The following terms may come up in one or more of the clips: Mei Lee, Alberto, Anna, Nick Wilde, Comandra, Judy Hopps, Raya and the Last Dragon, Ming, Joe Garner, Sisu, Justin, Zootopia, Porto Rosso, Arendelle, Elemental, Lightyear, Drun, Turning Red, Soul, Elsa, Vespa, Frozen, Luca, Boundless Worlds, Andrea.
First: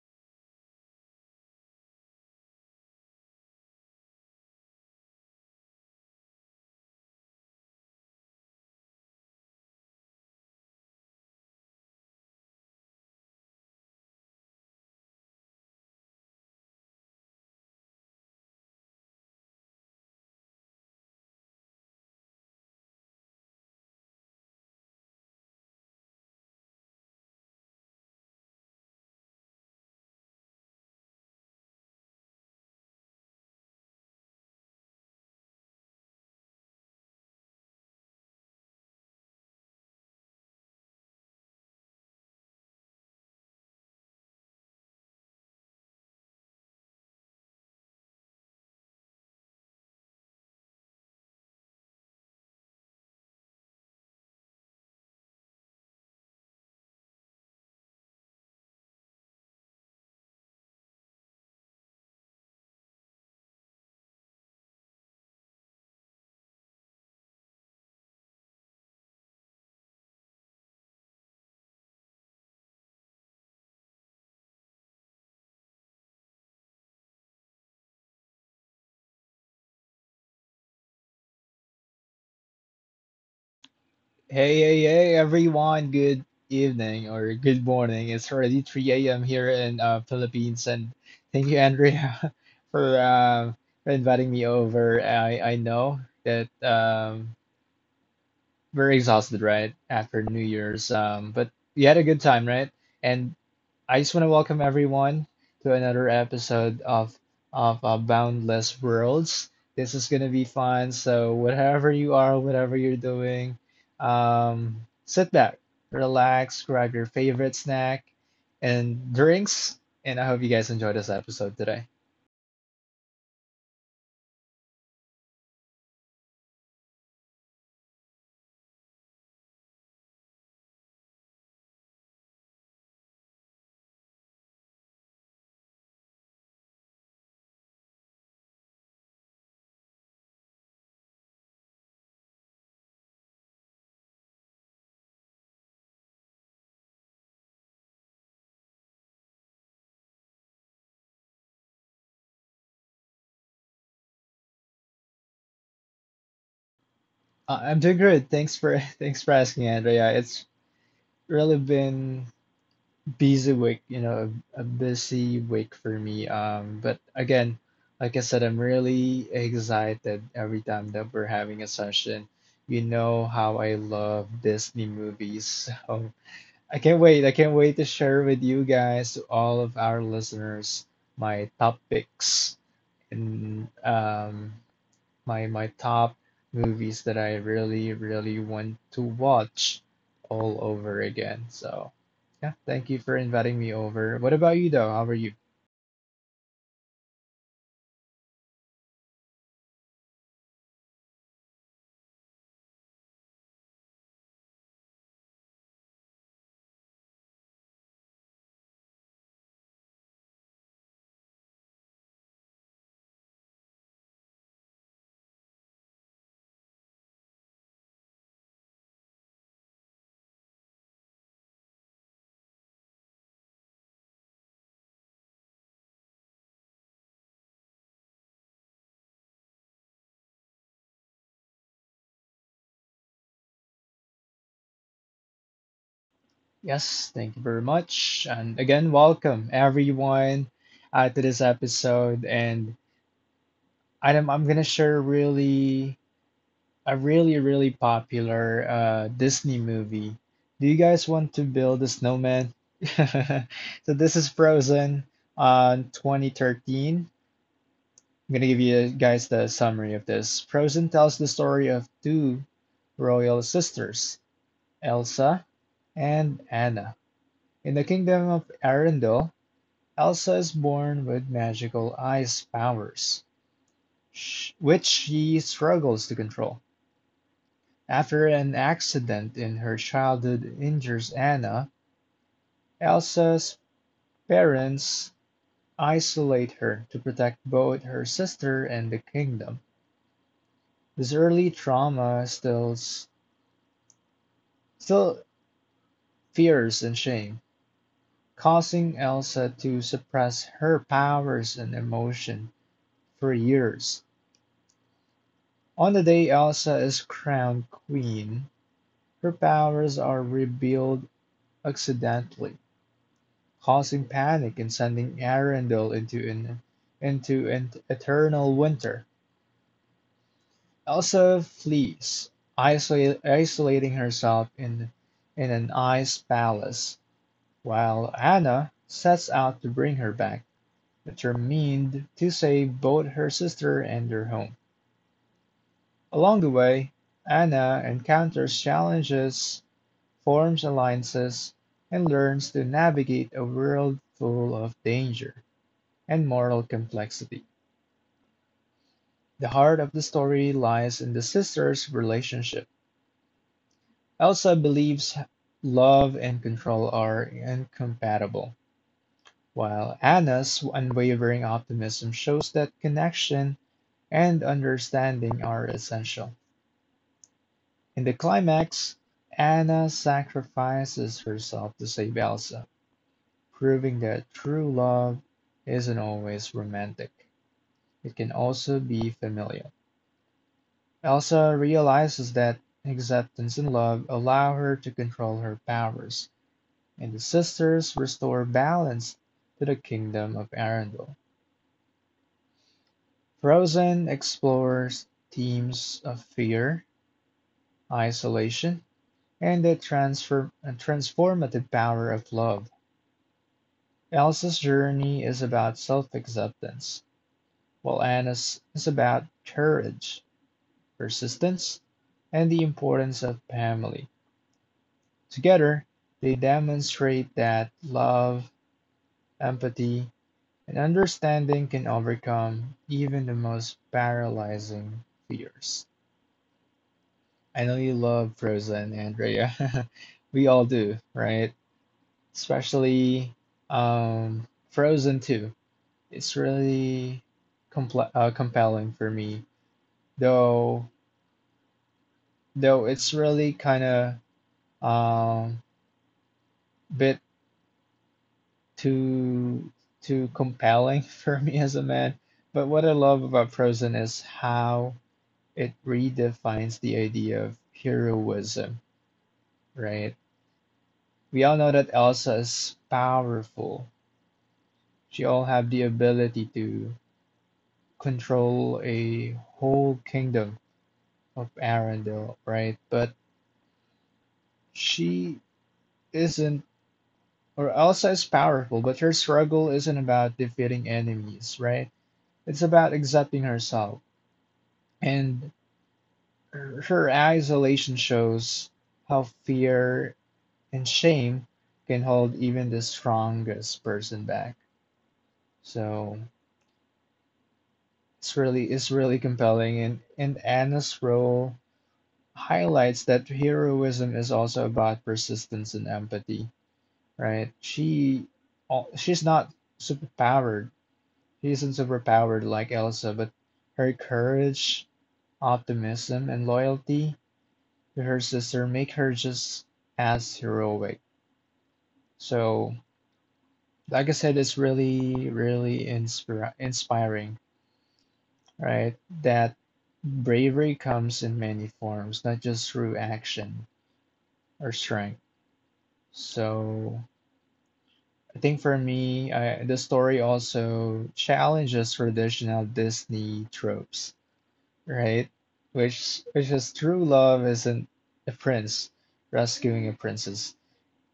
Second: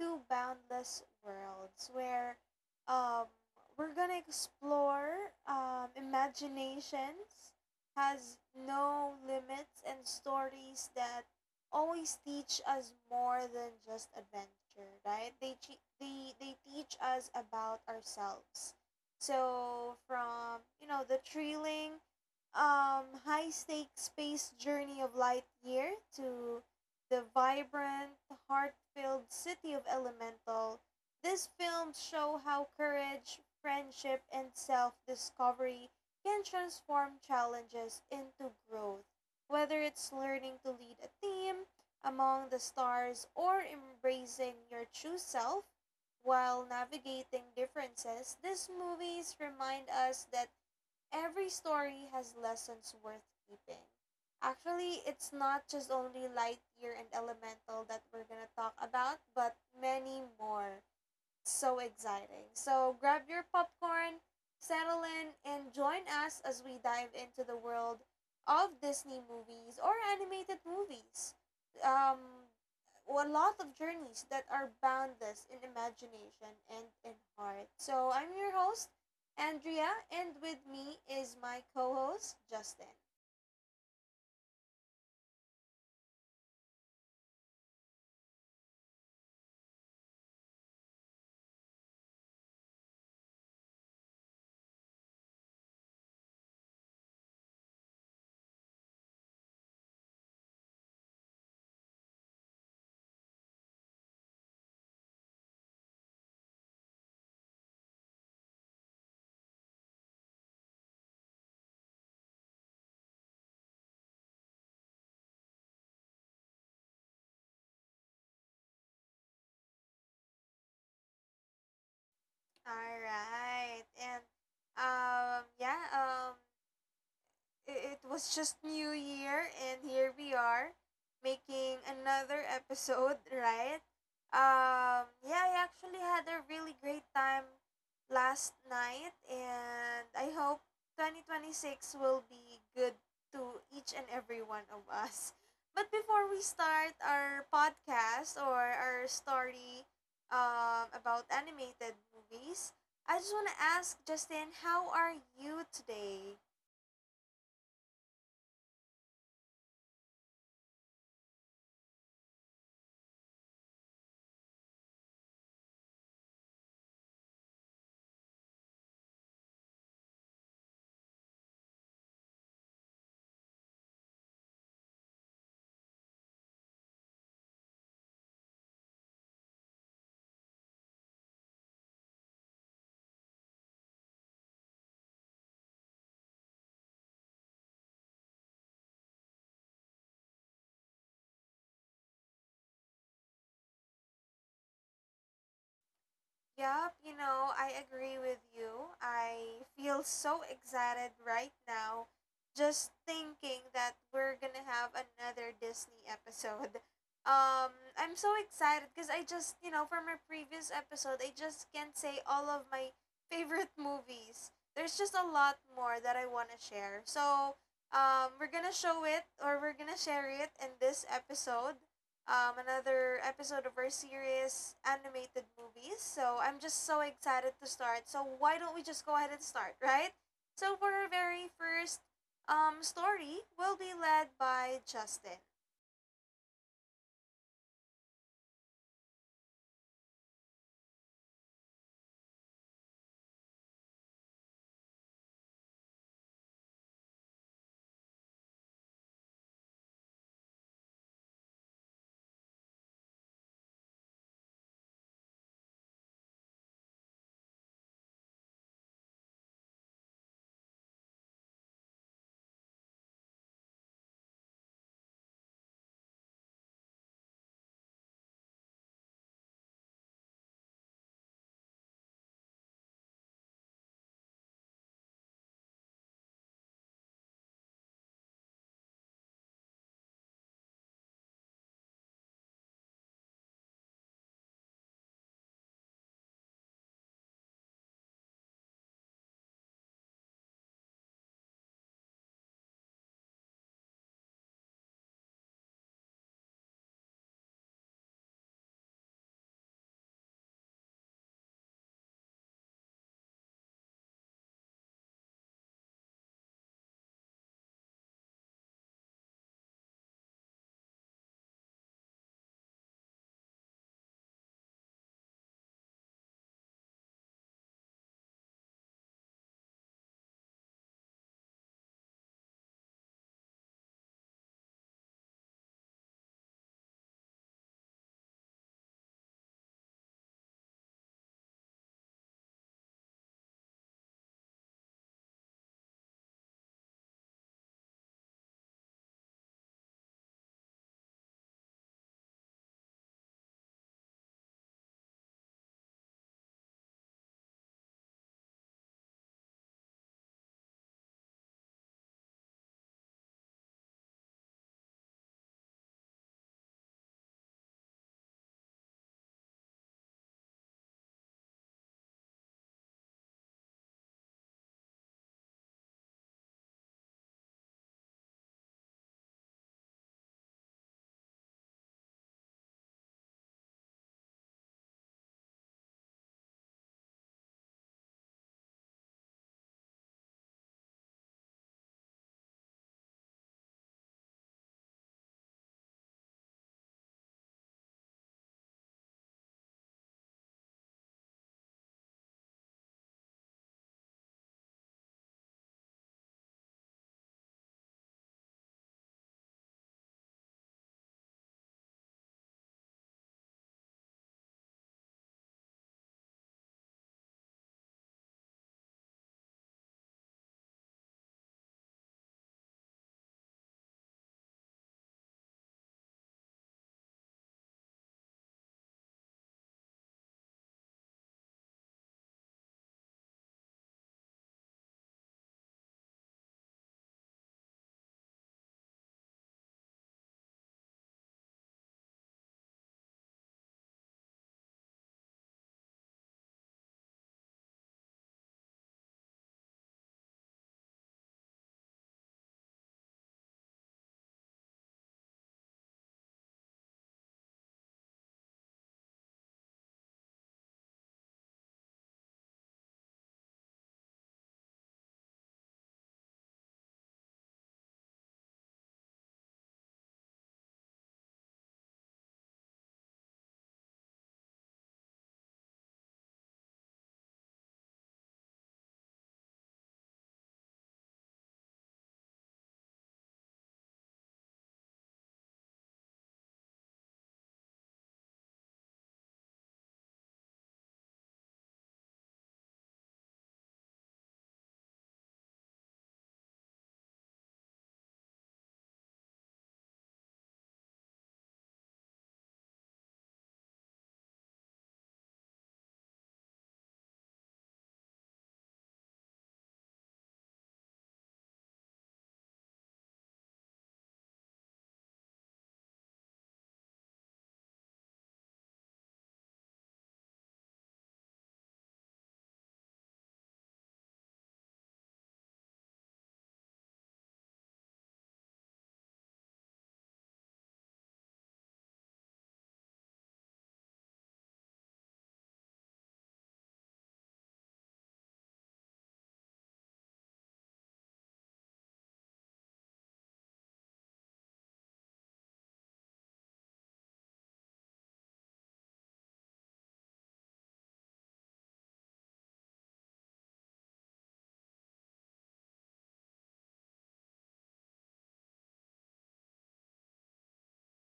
to Boundless Worlds, where um, we're gonna explore imaginations has no limits and stories that always teach us more than just adventure, right? They che- they teach us about ourselves. So from the thrilling high stakes space journey of light year to the vibrant, heart filled city of Elemental, these films show how courage, friendship, and self discovery can transform challenges into growth. Whether it's learning to lead a team among the stars, or embracing your true self while navigating differences, these movies remind us that every story has lessons worth keeping. Actually, it's not just only Lightyear and Elemental that we're gonna talk about, but many more, so exciting. So grab your popcorn, settle in, and join us as we dive into the world of Disney movies or animated movies. Um, a lot of journeys that are boundless in imagination and in heart. So I'm your host, Andrea, and with me is my co-host Justin. Hey, hey, hey, everyone. Good evening or good morning. It's already 3 a.m. here in Philippines, and thank you, Andrea, for uh, for inviting me over. I know that we're exhausted, right, after New Year's, but we had a good time, right? And I just want to welcome everyone to another episode of Boundless Worlds. This is gonna be fun. So whatever you are, whatever you're doing, sit back, relax, grab your favorite snack and drinks, and I hope you guys enjoy this episode today. All right, and um, yeah, um, it was just New Year, and here we are making another episode, right? Yeah, I actually had a really great time last night, and I hope 2026 will be good to each and every one of us. But before we start our podcast or our story about animated movies, I just want to ask Justin, how are you today? I'm doing good. Thanks for thanks for asking, Andrea. It's really been busy week, you know, a busy week for me. But again, like I said, I'm really excited every time that we're having a session. You know how I love Disney movies. So I can't wait. I can't wait to share with you guys, to all of our listeners, my top picks and my top movies that I really really want to watch all over again. So, yeah, thank you for inviting me over. What about you though? How are you? Yep, you know, I agree with you. I feel so excited right now just thinking that we're gonna have another Disney episode. Um, I'm so excited because I just, you know, from our previous episode, I just can't say all of my favorite movies. There's just a lot more that I want to share. So, we're gonna show it or we're gonna share it in this episode, another episode of our series, Animated Movies. So I'm just so excited to start. So why don't we just go ahead and start, right? So for our very first story, will be led by Justin. Yes, thank you very much. And again, welcome everyone to this episode. And I'm gonna share really a really really popular Disney movie. Do you guys want to build a snowman? So this is Frozen on 2013. I'm gonna give you guys the summary of this. Frozen tells the story of two royal sisters, Elsa and Anna. In the kingdom of Arendelle, Elsa is born with magical ice powers, which she struggles to control. After an accident in her childhood injures Anna, Elsa's parents isolate her to protect both her sister and the kingdom. This early trauma still fears and shame, causing Elsa to suppress her powers and emotion for years. On the day Elsa is crowned queen, her powers are revealed accidentally, causing panic and sending Arendelle into an eternal winter. Elsa flees, isolating herself in an ice palace, while Anna sets out to bring her back. Determined to save both her sister and their home. Along the way, Anna encounters challenges, forms alliances, and learns to navigate a world full of danger and moral complexity. The heart of the story lies in the sisters' relationship. Elsa believes love and control are incompatible, while Anna's unwavering optimism shows that connection and understanding are essential. In the climax, Anna sacrifices herself to save Elsa, proving that true love isn't always romantic. It can also be familial. Elsa realizes that acceptance and love allow her to control her powers, and the sisters restore balance to the kingdom of Arendelle. Frozen explores themes of fear, isolation, and the transformative power of love. Elsa's journey is about self acceptance, while Anna's is about courage, persistence, and the importance of family. Together, they demonstrate that love, empathy, and understanding can overcome even the most paralyzing fears. I know you love Frozen, Andrea. We all do, right? Especially Frozen 2. It's really compl compelling for me, though though it's really kind of um bit too too compelling for me as a man. But what I love about Frozen is how it redefines the idea of heroism, right? We all know that Elsa is powerful. She all have the ability to control a whole kingdom of Arendelle, right? But she isn't, or Elsa is powerful, but her struggle isn't about defeating enemies, right? It's about accepting herself. And her isolation shows how fear and shame can hold even the strongest person back. So it's really compelling and Anna's role highlights that heroism is also about persistence and empathy, right? She's not superpowered. He isn't superpowered like Elsa, but her courage, optimism, and loyalty to her sister make her just as heroic. So, like I said, it's really, really inspiring, right? That bravery comes in many forms, not just through action or strength. So, I think for me, I, the story also challenges traditional Disney tropes, right? Which is true love isn't a prince rescuing a princess.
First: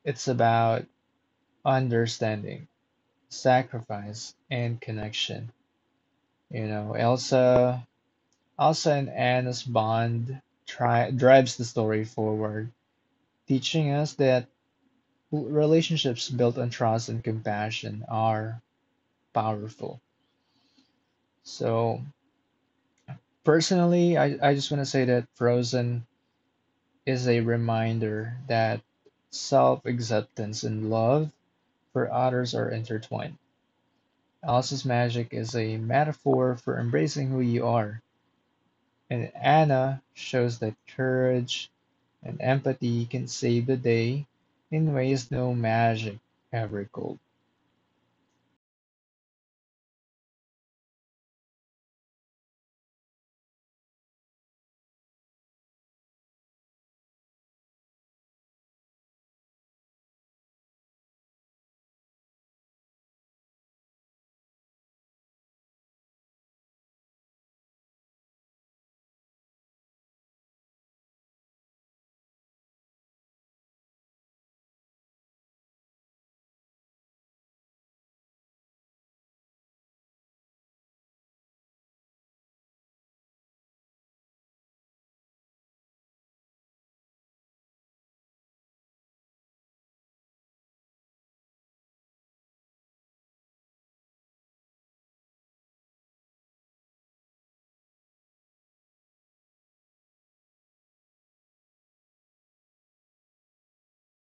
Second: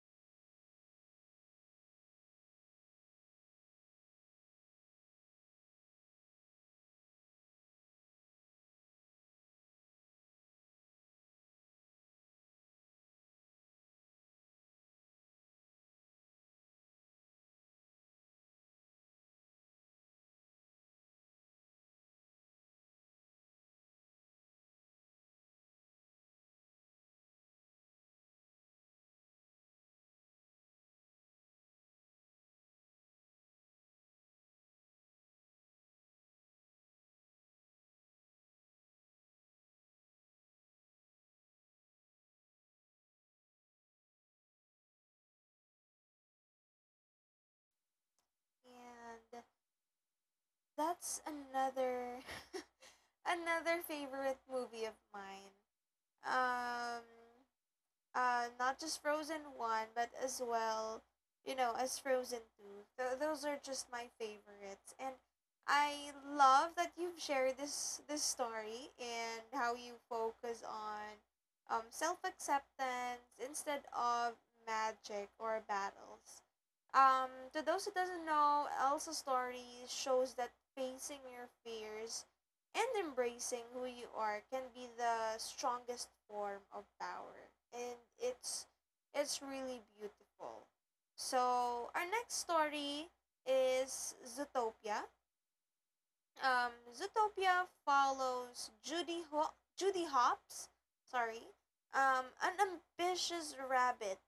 It's about understanding, sacrifice, and connection. You know, Elsa and Anna's bond tri drives the story forward, teaching us that relationships built on trust and compassion are powerful. So personally, I just want to say that Frozen is a reminder that self-acceptance and love for others are intertwined. Alice's magic is a metaphor for embracing who you are, and Anna shows that courage and empathy can save the day in ways no magic ever could. And that's another another favorite movie of mine. Um, Not just Frozen 1, but as well, you know, as Frozen 2. Those are just my favorites. And I love that you've shared this story and how you focus on self-acceptance instead of magic or battles. To those who doesn't know, Elsa's story shows that facing your fears and embracing who you are can be the strongest form of power, and it's really beautiful. So our next story is Zootopia. Zootopia follows Judy Hopps, sorry, an ambitious rabbit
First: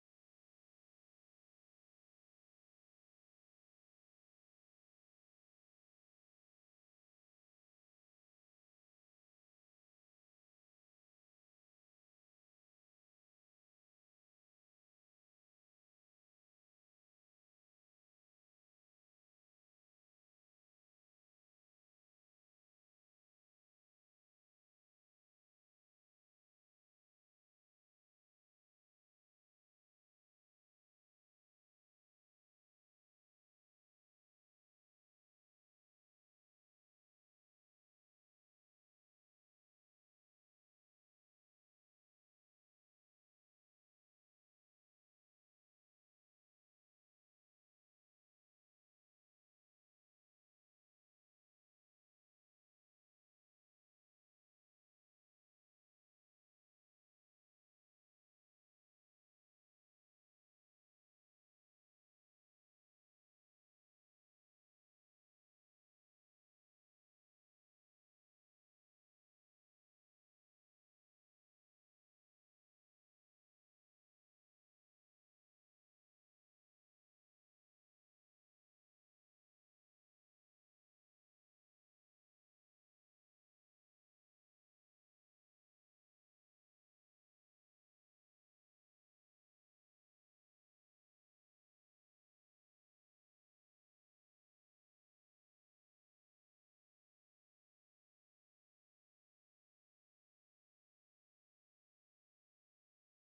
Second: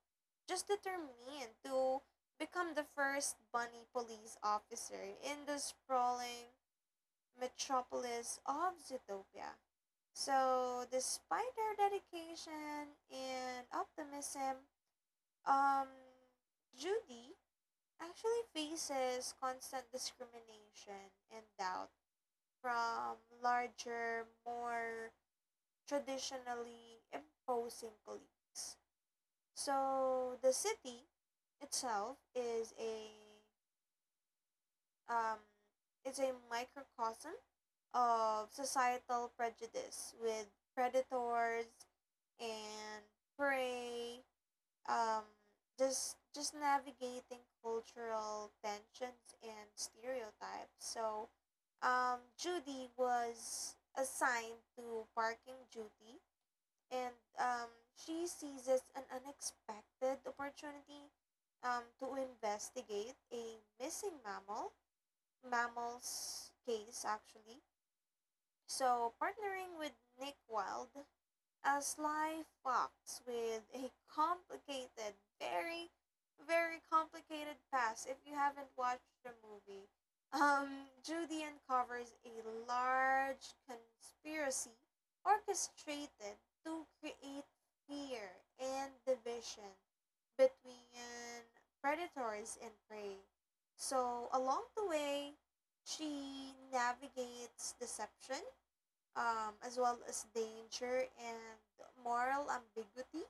just determined to become the first bunny police officer in the sprawling metropolis of Zootopia. So, despite their dedication and optimism, um, Judy actually faces constant discrimination and doubt from larger, more traditionally imposing colleagues. So, the city itself is a um, it's a microcosm of societal prejudice with predators and pray. Um, just navigating cultural tensions and stereotypes. So, Judy was assigned to parking duty, and um, she seizes an unexpected opportunity to investigate a missing mammal's case actually. So, partnering with Nick Wilde, a sly fox with a complicated, very, very complicated past. If you haven't watched the movie, Judy uncovers a large conspiracy orchestrated to create fear and division between predators and prey. So, along the way, she navigates deception, as well as danger and moral ambiguity.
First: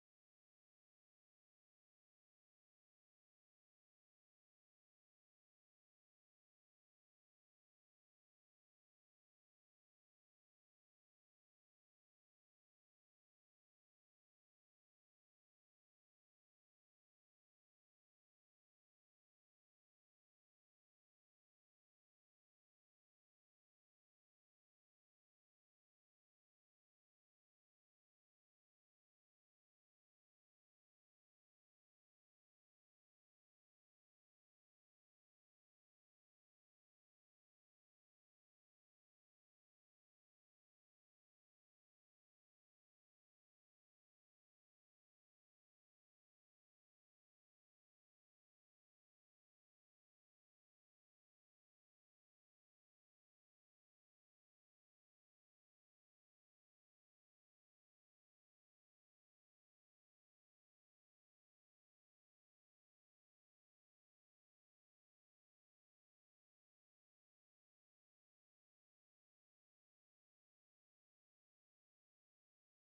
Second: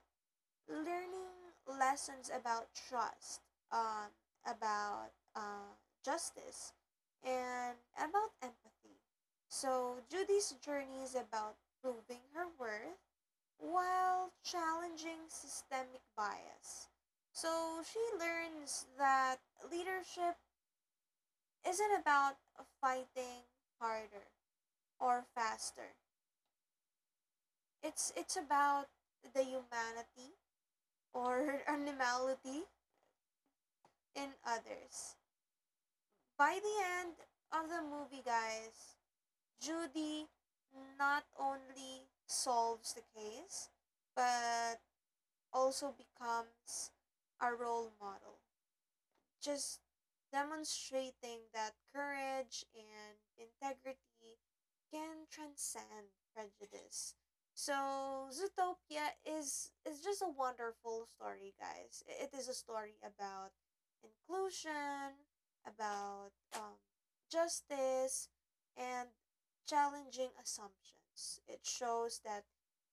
Learning lessons about trust, um, about uh, justice, and about empathy. So, Judy's journey is about proving her worth while challenging systemic bias. So, she learns that leadership isn't about fighting harder or faster. It's about the humanity or animality in others. By the end of the movie, guys, Judy not only solves the case but also becomes a role model, just demonstrating that courage and integrity can transcend prejudice. So Zootopia is just a wonderful story, guys. I- It is a story about inclusion, about justice, and challenging assumptions. It shows that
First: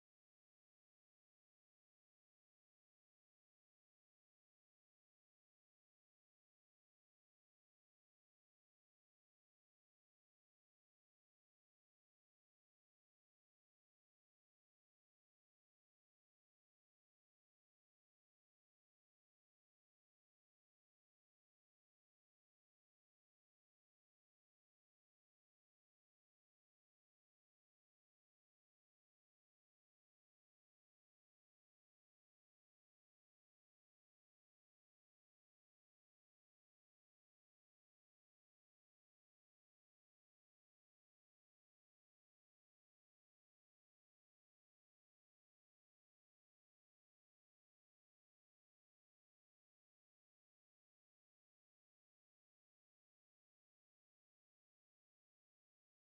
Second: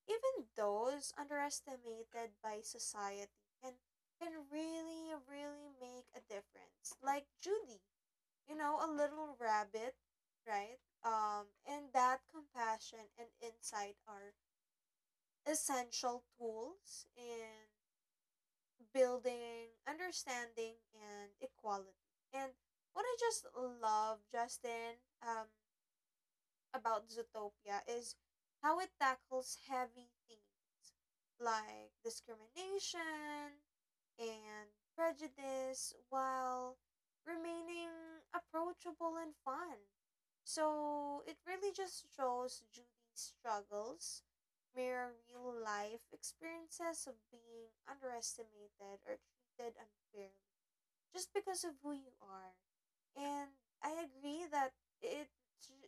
even those underestimated by society can can really really make a difference, like Judy, you know, a little rabbit, right? And that compassion and insight are essential tools in building understanding and equality. And what I just love, Justin, um about Zootopia is how it tackles heavy themes like discrimination and prejudice while remaining approachable and fun. So it really just shows Judy's struggles mirror real life experiences of being underestimated or treated unfairly just because of who you are. And I agree that it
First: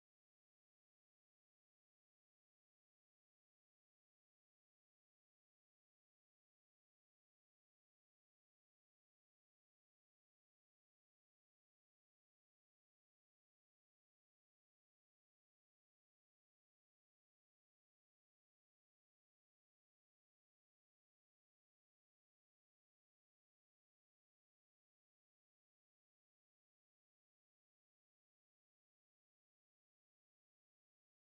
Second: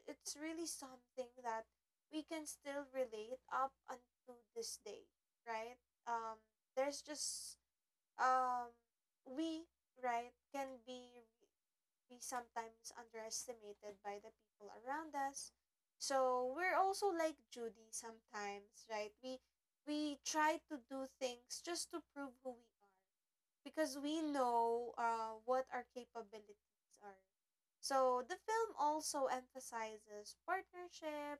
it's really something that we can still relate up until this day, right? Um, there's just um, we right can be sometimes underestimated by the people around us. So we're also like Judy sometimes, right? We try to do things just to prove who we are because we know what our capabilities are. So the film also emphasizes partnership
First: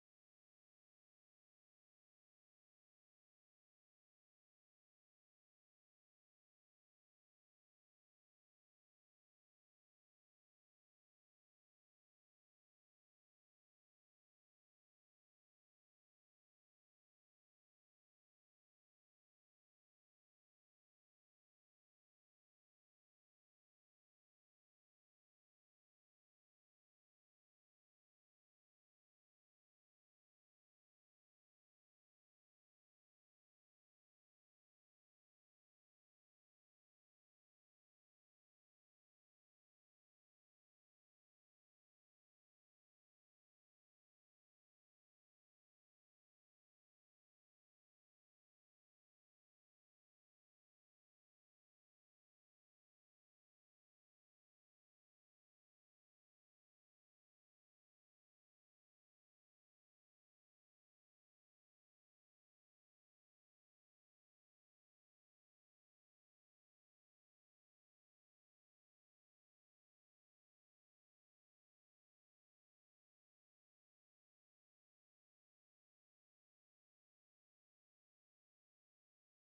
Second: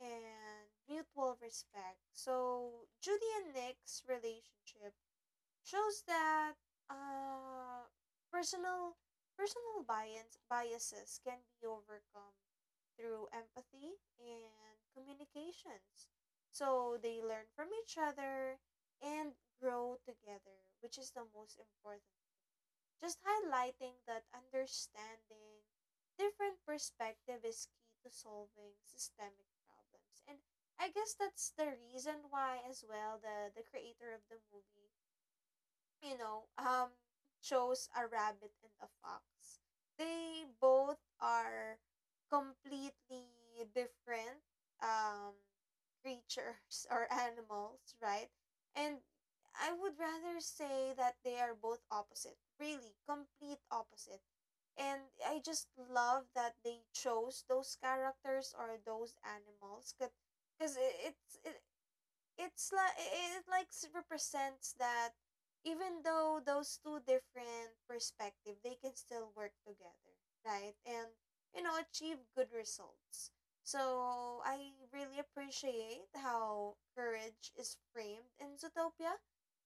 and mutual respect. So Judy and Nick's relationship shows that uh, personal personal biases can be overcome through empathy and communications. So they learn from each other and grow together, which is the most important, just highlighting that understanding different perspective is key to solving systemic problems. And I guess that's the reason why as well the creator of the movie, you know, chose a rabbit and a fox. They both are completely different, um, creatures or animals, right? And I would rather say that they are both opposite, really, complete opposite. And I just love that they chose those characters or those animals because it's it, it's like it like s- represents that even though those two different perspective, they can still work together, right? And you know, achieve good results. So I really appreciate how courage is framed in Zootopia.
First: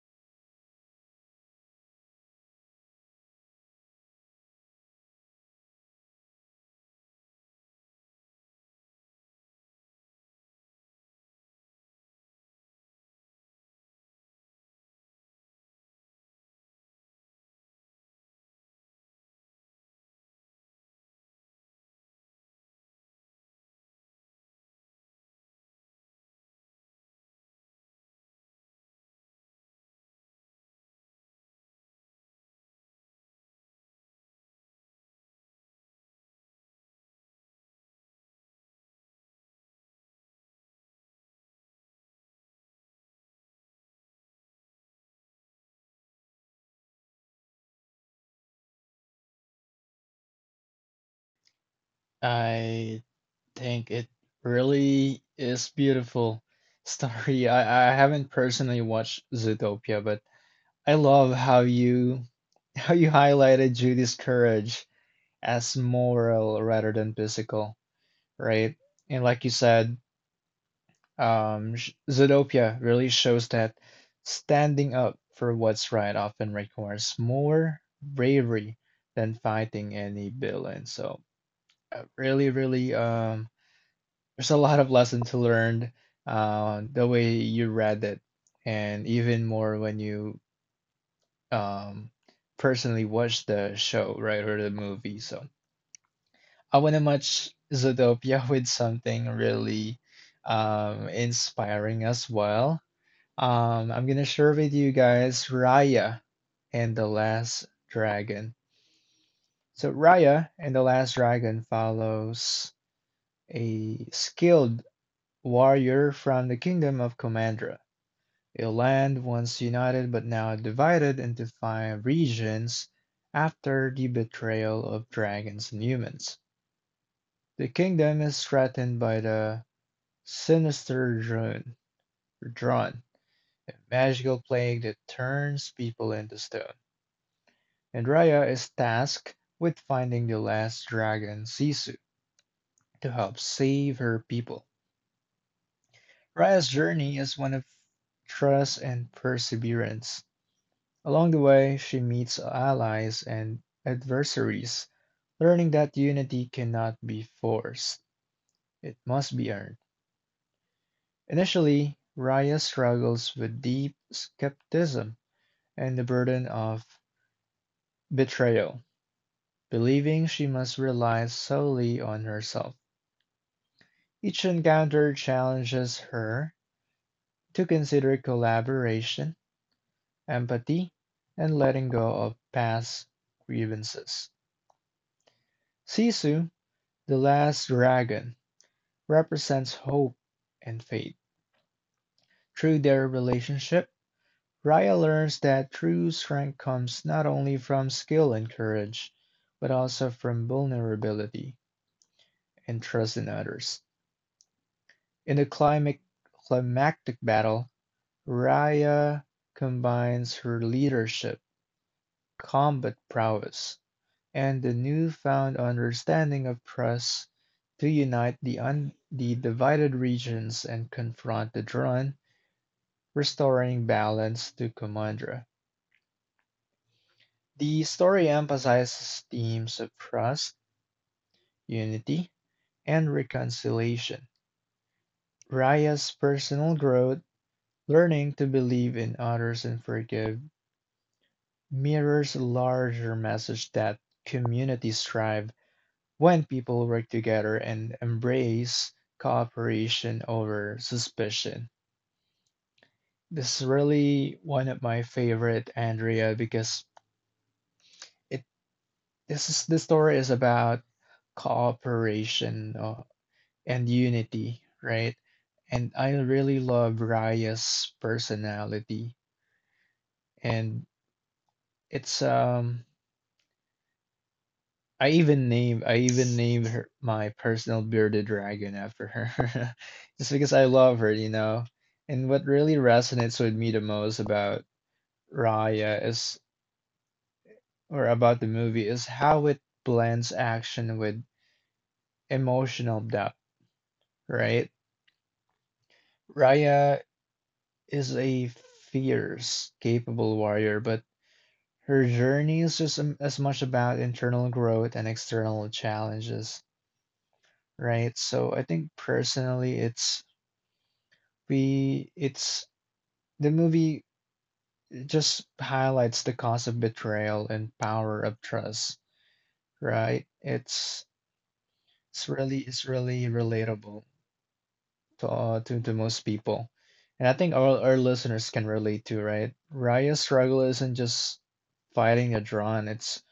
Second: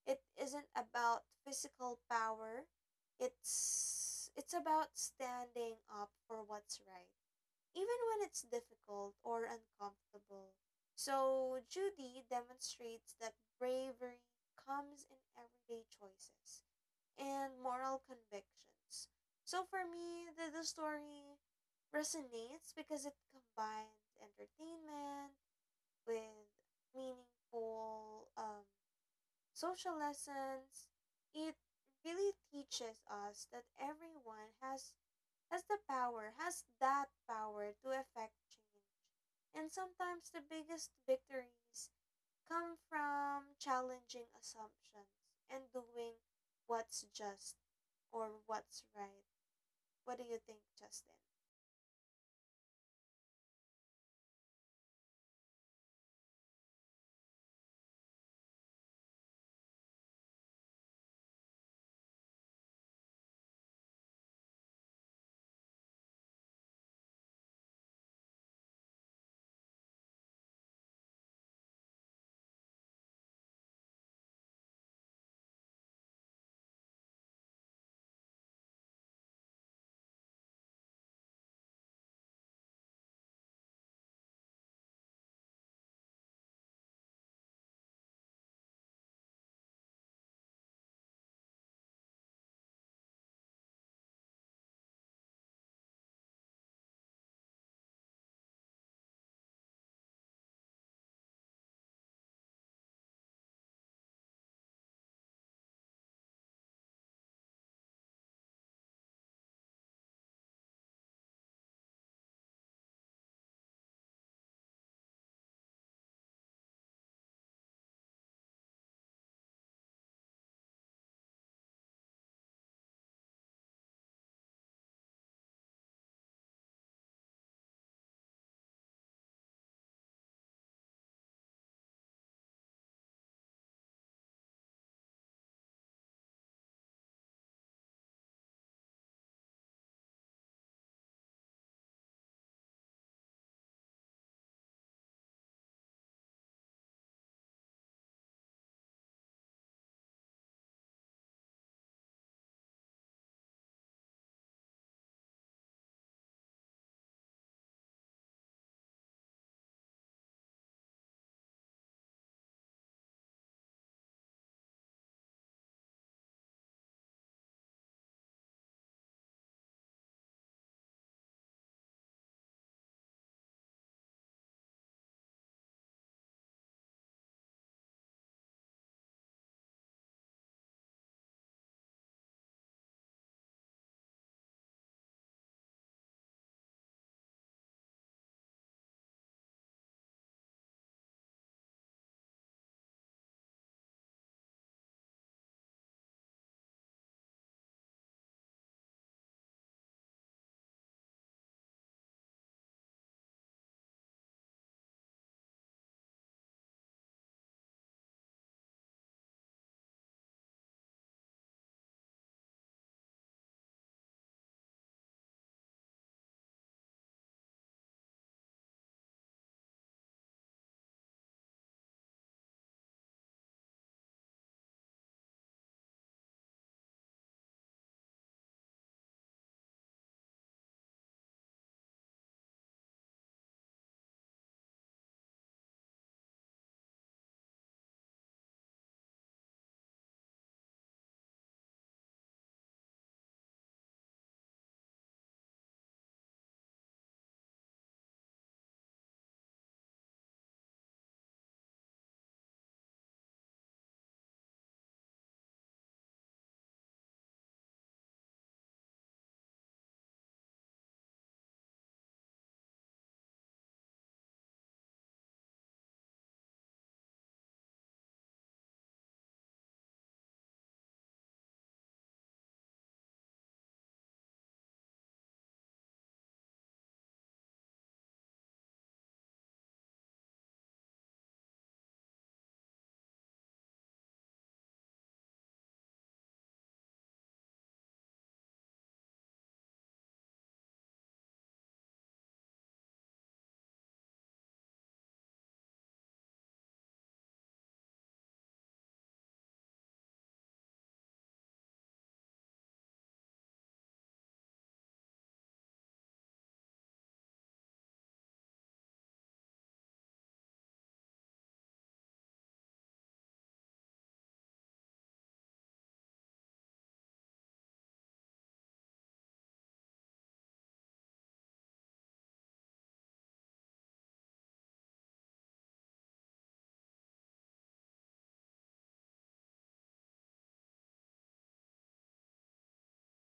It isn't about physical power. It's about standing up for what's right even when it's difficult or uncomfortable. So, Judy demonstrates that bravery comes in everyday choices and moral convictions. So, for me, the story resonates because it combines entertainment with meaningful social lessons. It really teaches us that everyone has that power to affect change. And sometimes the biggest victories come from challenging assumptions and doing what's just or what's right. What do you think, Justin? I think it really is beautiful story. I haven't personally watched Zootopia, but I love how you highlighted Judy's courage as moral rather than physical, right? And like you said, Zootopia really shows that standing up for what's right often requires more bravery than fighting any villain. So, really, really, there's a lot of lesson to learn the way you read it, and even more when you um, personally watch the show, right, or the movie. So. I want to match Zootopia with something really inspiring as well. I'm gonna share with you guys Raya and the Last Dragon. So Raya and the Last Dragon follows a skilled warrior from the kingdom of Comandra, a land once united but now divided into five regions after the betrayal of dragons and humans. The kingdom is threatened by the sinister drone, drawn, a magical plague that turns people into stone. And Raya is tasked with finding the last dragon, Sisu, to help save her people. Raya's journey is one of trust and perseverance. Along the way, she meets allies and adversaries, learning that unity cannot be forced, it must be earned. Initially, Raya struggles with deep skepticism and the burden of betrayal, believing she must rely solely on herself. Each encounter challenges her to consider collaboration, empathy, and letting go of past grievances. Sisu, the last dragon, represents hope and faith. Through their relationship, Raya learns that true strength comes not only from skill and courage, but also from vulnerability and trust in others. In the climactic battle, Raya combines her leadership, combat prowess, and the newfound understanding of Prus to unite the divided regions and confront the Drun, restoring balance to Commandra. The story emphasizes themes of trust, unity, and reconciliation. Raya's personal growth, learning to believe in others and forgive, mirrors a larger message that communities thrive when people work together and embrace cooperation over suspicion. This is really one of my favorite, Andrea, because it this is the story is about cooperation and unity, right? And I really love Raya's personality, and it's I even named her my personal bearded dragon after her, just because I love her, you know. And what really resonates with me the most about Raya is, or about the movie, is how it blends action with emotional depth, right? Raya is a fierce, capable warrior, but her journey is just as much about internal growth and external challenges, right? So I think personally, it's we it's the movie just highlights the cost of betrayal and power of trust, right? It's really it's really relatable to to most people. And I think all our listeners can relate to, right? Raya's struggle isn't just fighting a drawn, it's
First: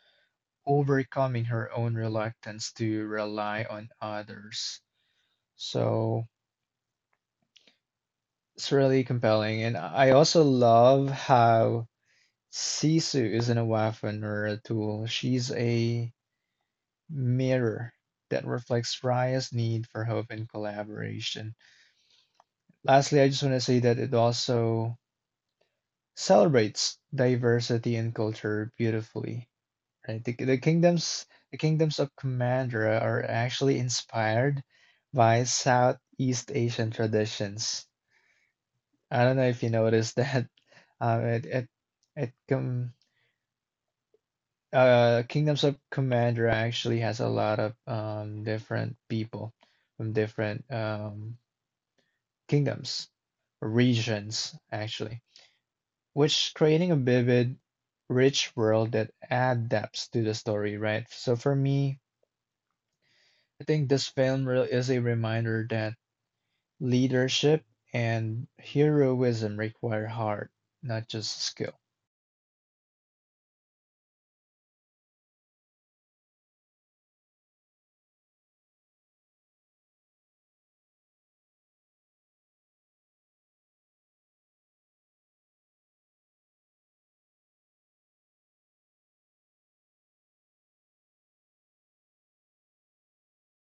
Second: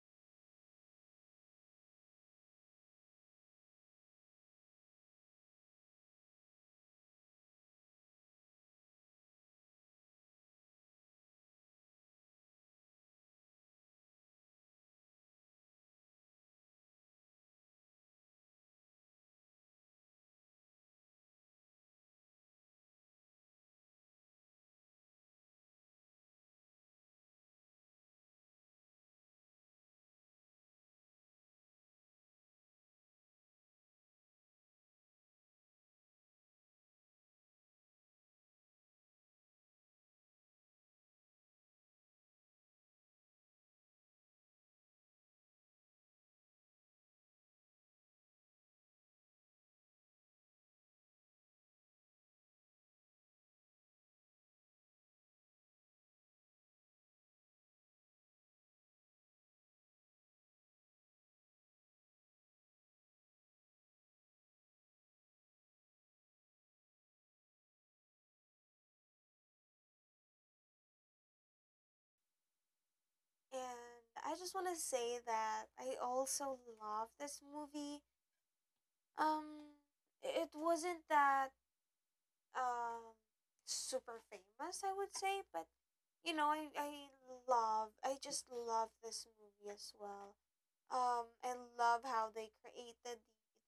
overcoming her own reluctance to rely on others. So it's really compelling, and I also love how Sisu isn't a weapon or a tool. She's a mirror that reflects Raya's need for hope and collaboration. Lastly, I just want to say that it also celebrates diversity and culture beautifully. Right? The kingdoms of Commandra are actually inspired by Southeast Asian traditions. I don't know if you noticed that. It it it com Kingdoms of Commander actually has a lot of different people from different kingdoms regions actually, which creating a vivid, rich world that add depth to the story, right? So for me, I think this film really is a reminder that leadership and heroism require heart, not just skill. And I just want to say that I also love this movie. Um, it wasn't that um super famous, I would say, but you know, I love, I just love this movie as well. I love how they created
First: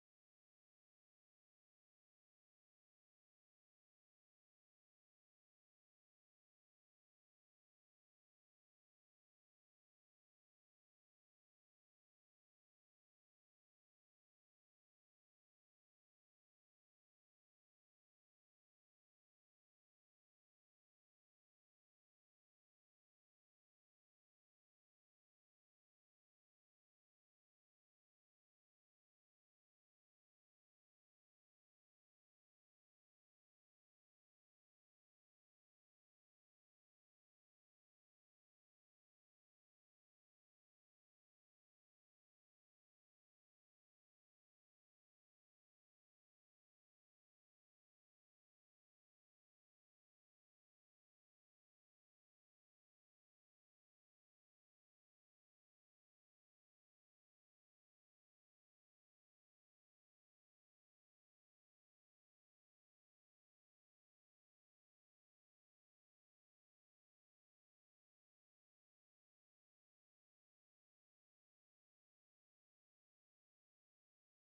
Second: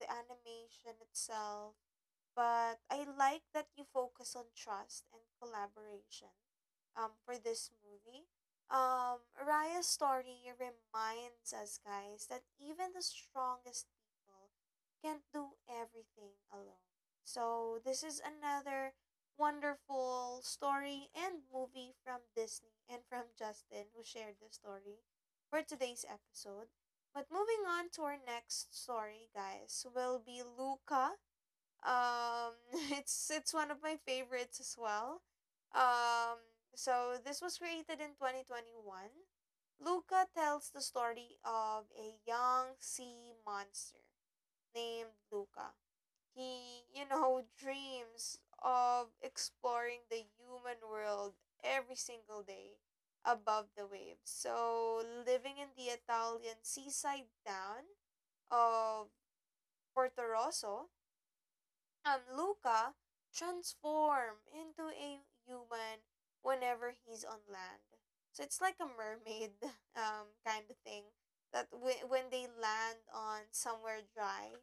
the animation itself, but I like that you focus on trust and collaboration for this movie. Raya's story reminds us, guys, that even the strongest people can't do everything alone. So, this is another wonderful story and movie from Disney and from Justin, who shared the story for today's episode. But moving on to our next story, guys, will be Luca. um, it's one of my favorites as well. Um, so this was created in 2021. Luca tells the story of a young sea monster named Luca. He, you know, dreams of exploring the human world every single day above the waves. So, living in the Italian seaside town of Porto Rosso, Luca transform into a human whenever he's on land. So it's like a mermaid kind of thing that when they land on somewhere dry,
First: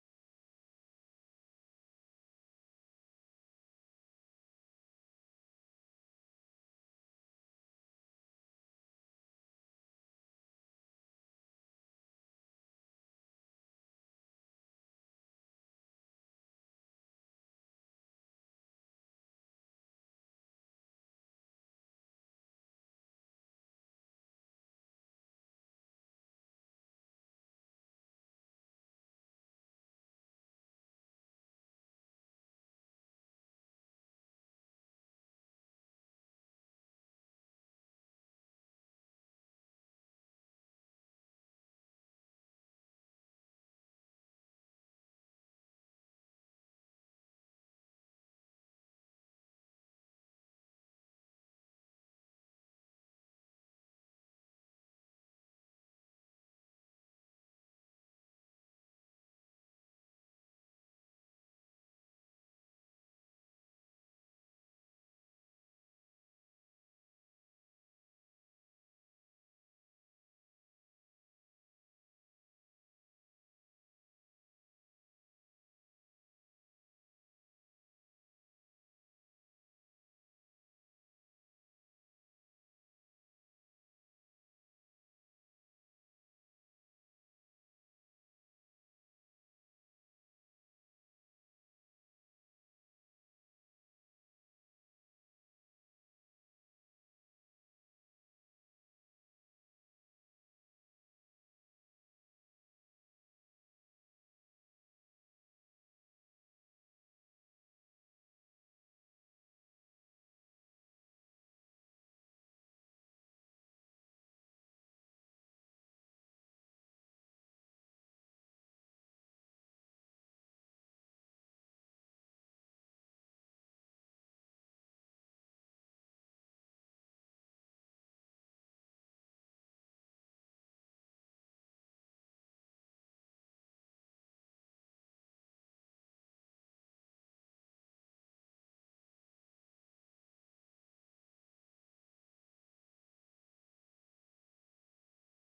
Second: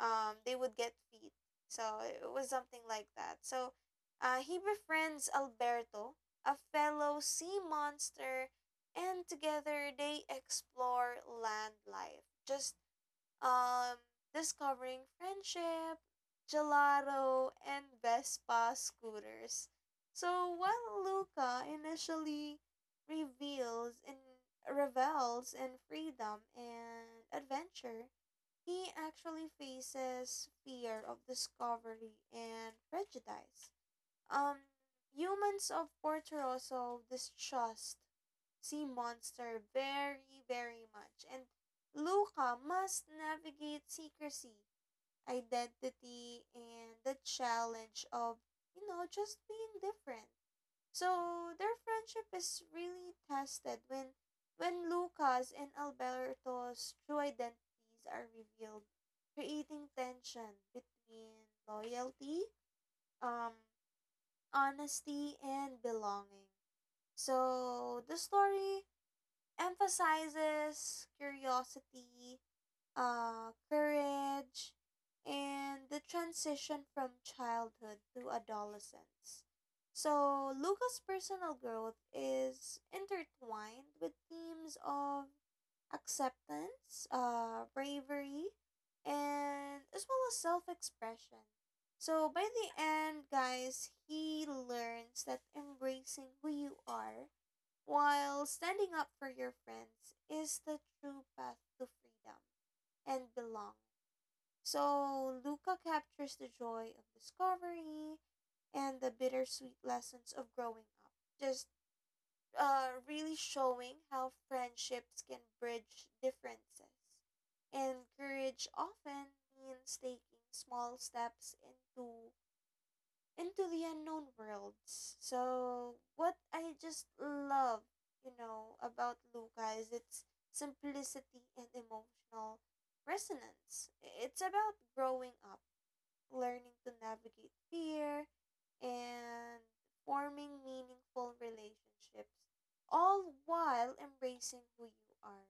they would get feet. So it was something like that. So he befriends Alberto, a fellow sea monster, and together they explore land life, just um, discovering friendship, gelato, and Vespa scooters. So while Luca initially reveals and revels in freedom and adventure, he actually faces fear of discovery and prejudice. Um, humans of Porto Rosso distrust sea monster very, very much. And Luca must navigate secrecy, identity, and the challenge of, you know, just being different. So their friendship is really tested when Luca's and Alberto's true identities are revealed, creating tension between loyalty, um, honesty, and belonging. So the story emphasizes curiosity, courage, and the transition from childhood to adolescence. So, Luca's personal growth is intertwined with themes of acceptance, bravery, and as well as self expression. So by the end, guys, he learns that embracing who you are while standing up for your friends is the true path to freedom and belong. So Luca captures the joy of discovery and the bittersweet lessons of growing up. Just Really showing how friendships can bridge differences. And courage often means taking small steps into the unknown worlds. So, what I just love, you know, about Luca is its simplicity and emotional resonance. It's about growing up, learning to navigate fear, and forming meaningful relationships, all while embracing who you are.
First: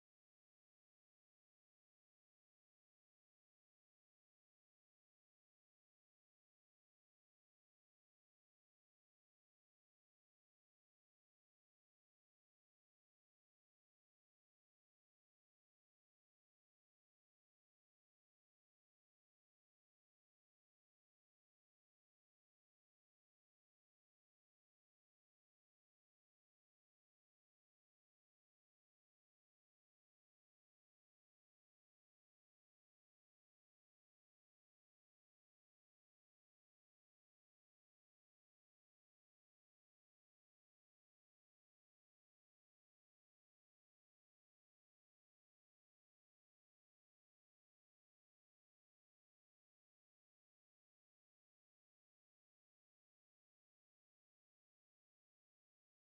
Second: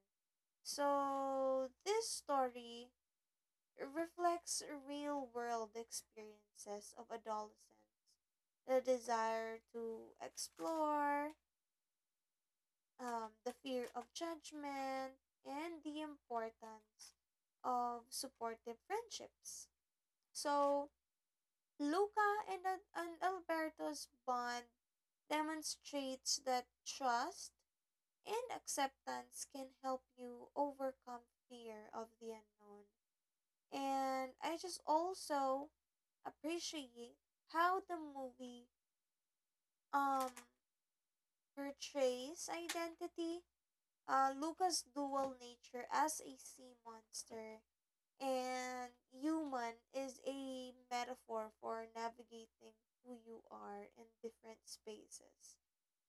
So, this story reflects real world experiences of adolescence, the desire to explore, the fear of judgment, and the importance of supportive friendships. So, Luca and Alberto's bond demonstrates that trust and acceptance can help you overcome fear of the unknown. And I just also appreciate how the movie um portrays identity. Luca's dual nature as a sea monster and human is a metaphor for navigating who you are in different spaces.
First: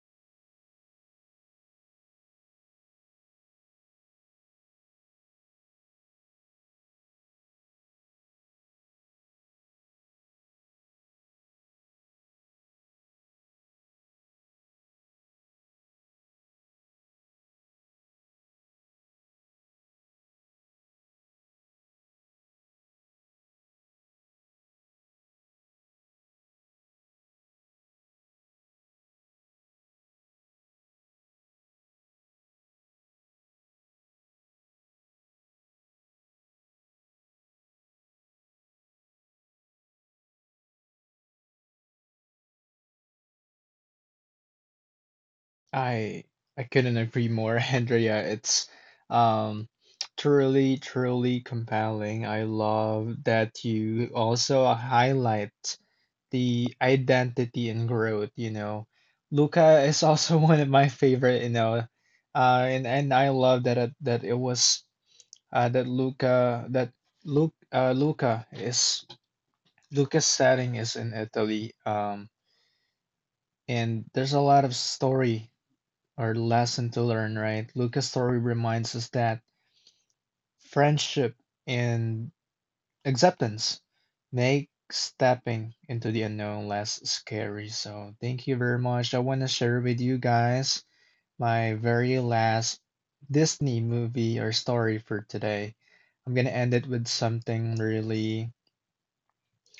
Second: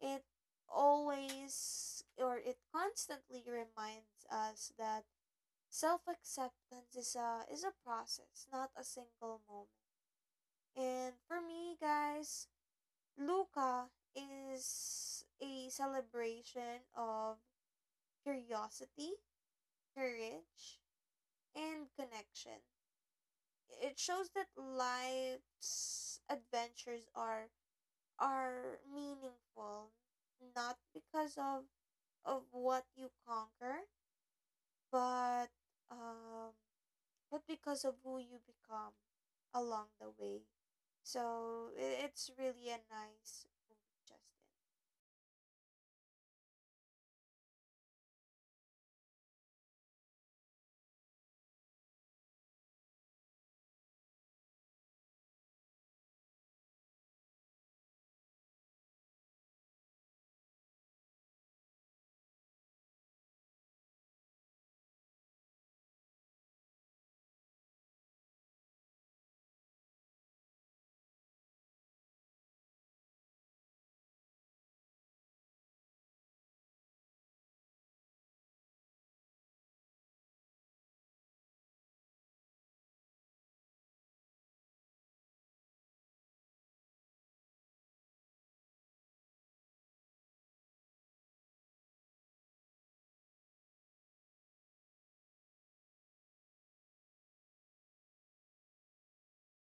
It always or it constantly reminds us that self acceptance is a process, not a single moment. And for me guys, Luca is a celebration of curiosity, courage, and connection. It shows that life's adventures are meaningful not because of what you conquer, but um but because of who you become along the way. So it's really a nice movie, Justin. I I couldn't agree more, Andrea. It's um truly, truly compelling. I love that you also highlight the identity and growth, you know. Luca is also one of my favorite, you know. And I love that it was that Luca that Luke Luca's setting is in Italy. And there's a lot of story our lesson to learn, right? Lucas' story reminds us that friendship and acceptance make stepping into the unknown less scary. So, thank you very much. I want to share with you guys my very last Disney movie or story for today. I'm going to end it with something really,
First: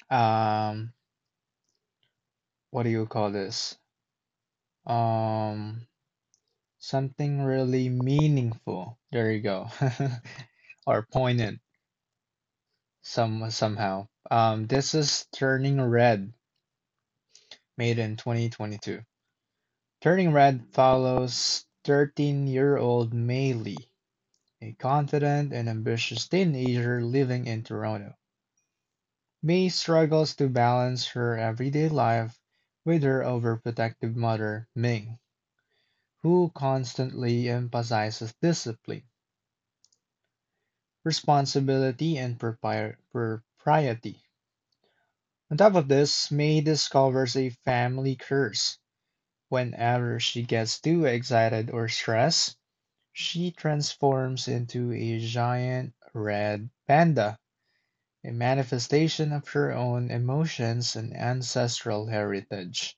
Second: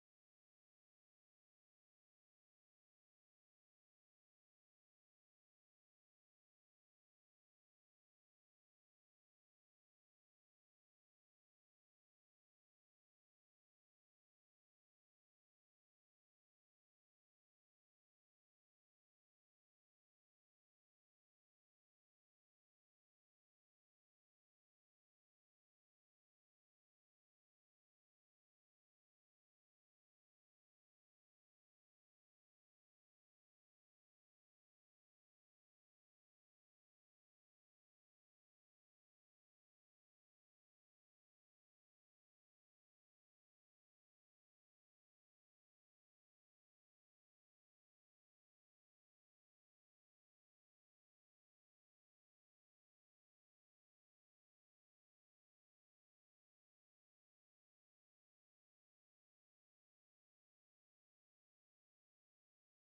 um, what do you call this? Um, something really meaningful. There you go. or poignant somehow. This is Turning Red, made in 2022. Turning Red follows 13-year-old Mei Lee, a confident and ambitious teenager living in Toronto. Mei struggles to balance her everyday life with her overprotective mother, Ming, who constantly emphasizes discipline, responsibility, and propriety. On top of this, Mei discovers a family curse. Whenever she gets too excited or stressed, she transforms into a giant red panda, a manifestation of her own emotions and ancestral heritage.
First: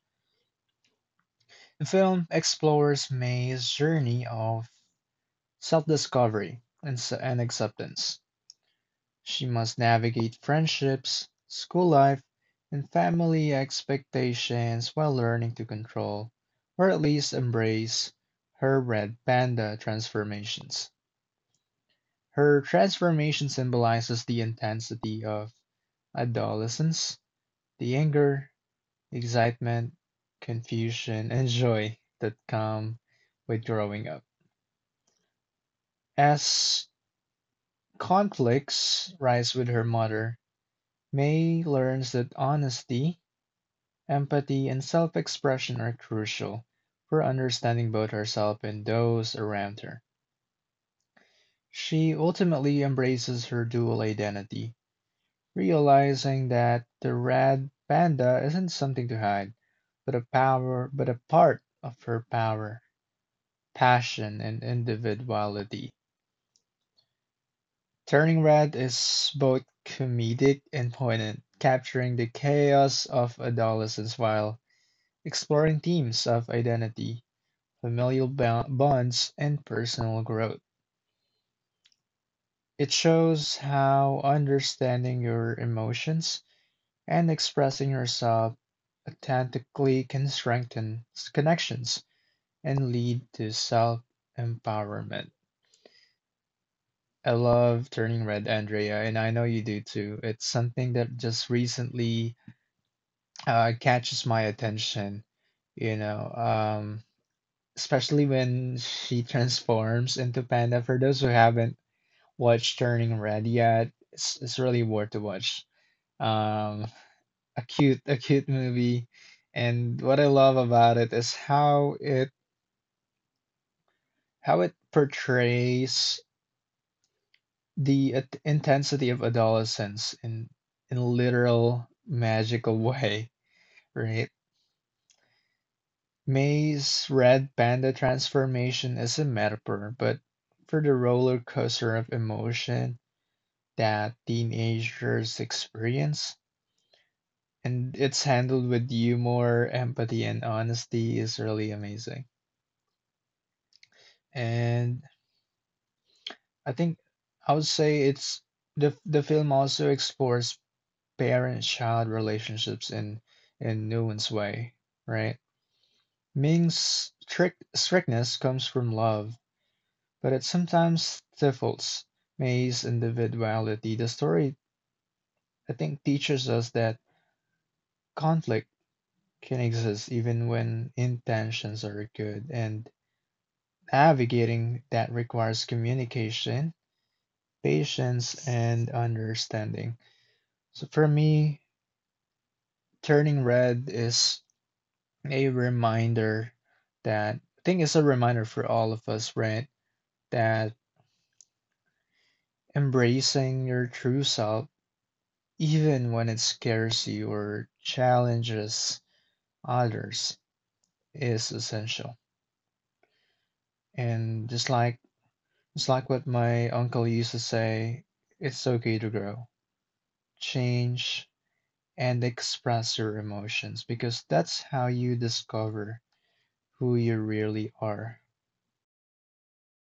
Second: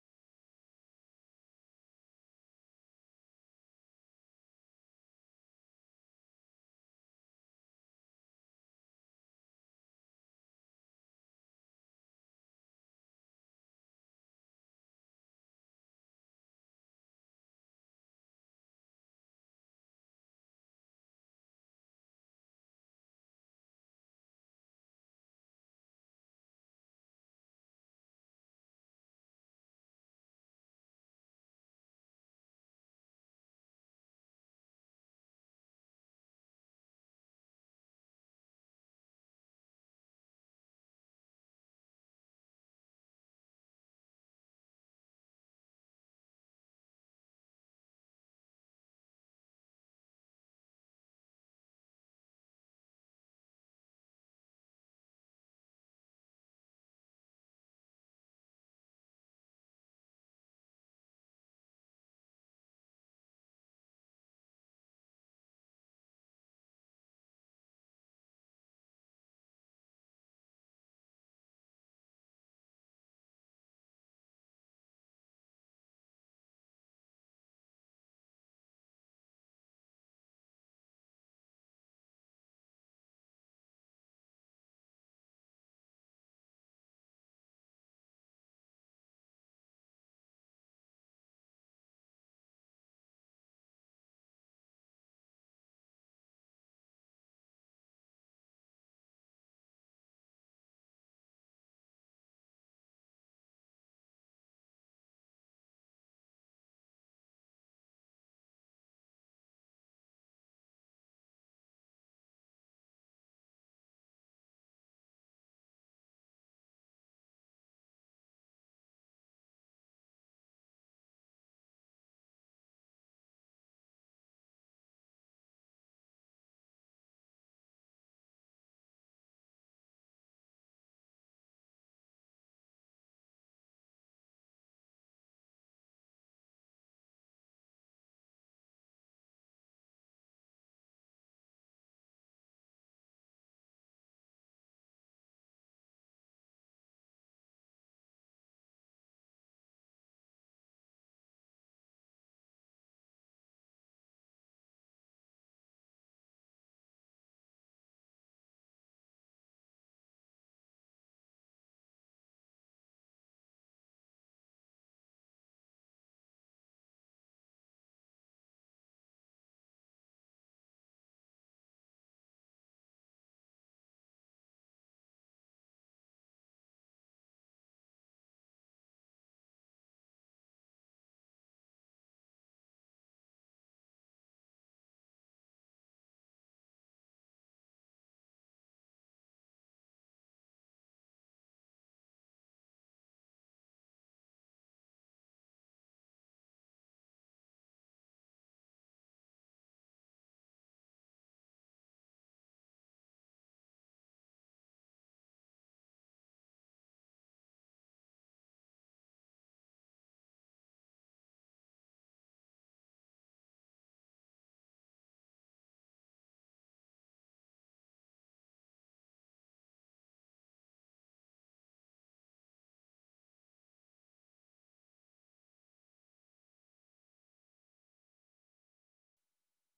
The film explores May's journey of self discovery and acceptance. She must navigate friendships, school life, and family expectations while learning to control, or at least embrace, her red panda transformations. Her transformation symbolizes the intensity of adolescence, the anger, excitement, confusion, and joy that come with growing up. As conflicts rise with her mother, May learns that honesty, empathy and self expression are crucial for understanding both herself and those around her. She ultimately embraces her dual identity, realizing that the red panda isn't something to hide, but a power, but a part of her power, passion, and individuality. Turning Red is both comedic and poignant, capturing the chaos of adolescence while exploring themes of identity, familial bonds, and personal growth. It shows how understanding your emotions and expressing yourself authentically can strengthen connections and lead to self empowerment. I love Turning Red, Andrea, and I know you do too. It's something that just recently catches my attention, you know, um, especially when she transforms into Panda. For those who haven't watch Turning Red yet, it's really worth to watch. Um, a cute movie, and what I love about it is how it portrays the intensity of adolescence in a literal magical way, right? May's red panda transformation is a metaphor, but for the roller coaster of emotion that teenagers experience, and it's handled with humor, empathy, and honesty is really amazing. And I think I would say it's the film also explores parent-child relationships in nuanced way, right? Ming's trick strictness comes from love, but it sometimes stifles May's individuality. The story, I think, teaches us that conflict can exist even when intentions are good, and navigating that requires communication, patience, and understanding. So for me, turning red is a reminder that, I think, it's a reminder for all of us, right? That embracing your true self, even when it scares you or challenges others, is essential. And just like what my uncle used to say, it's okay to grow, change, and express your emotions because that's how you discover who you really are.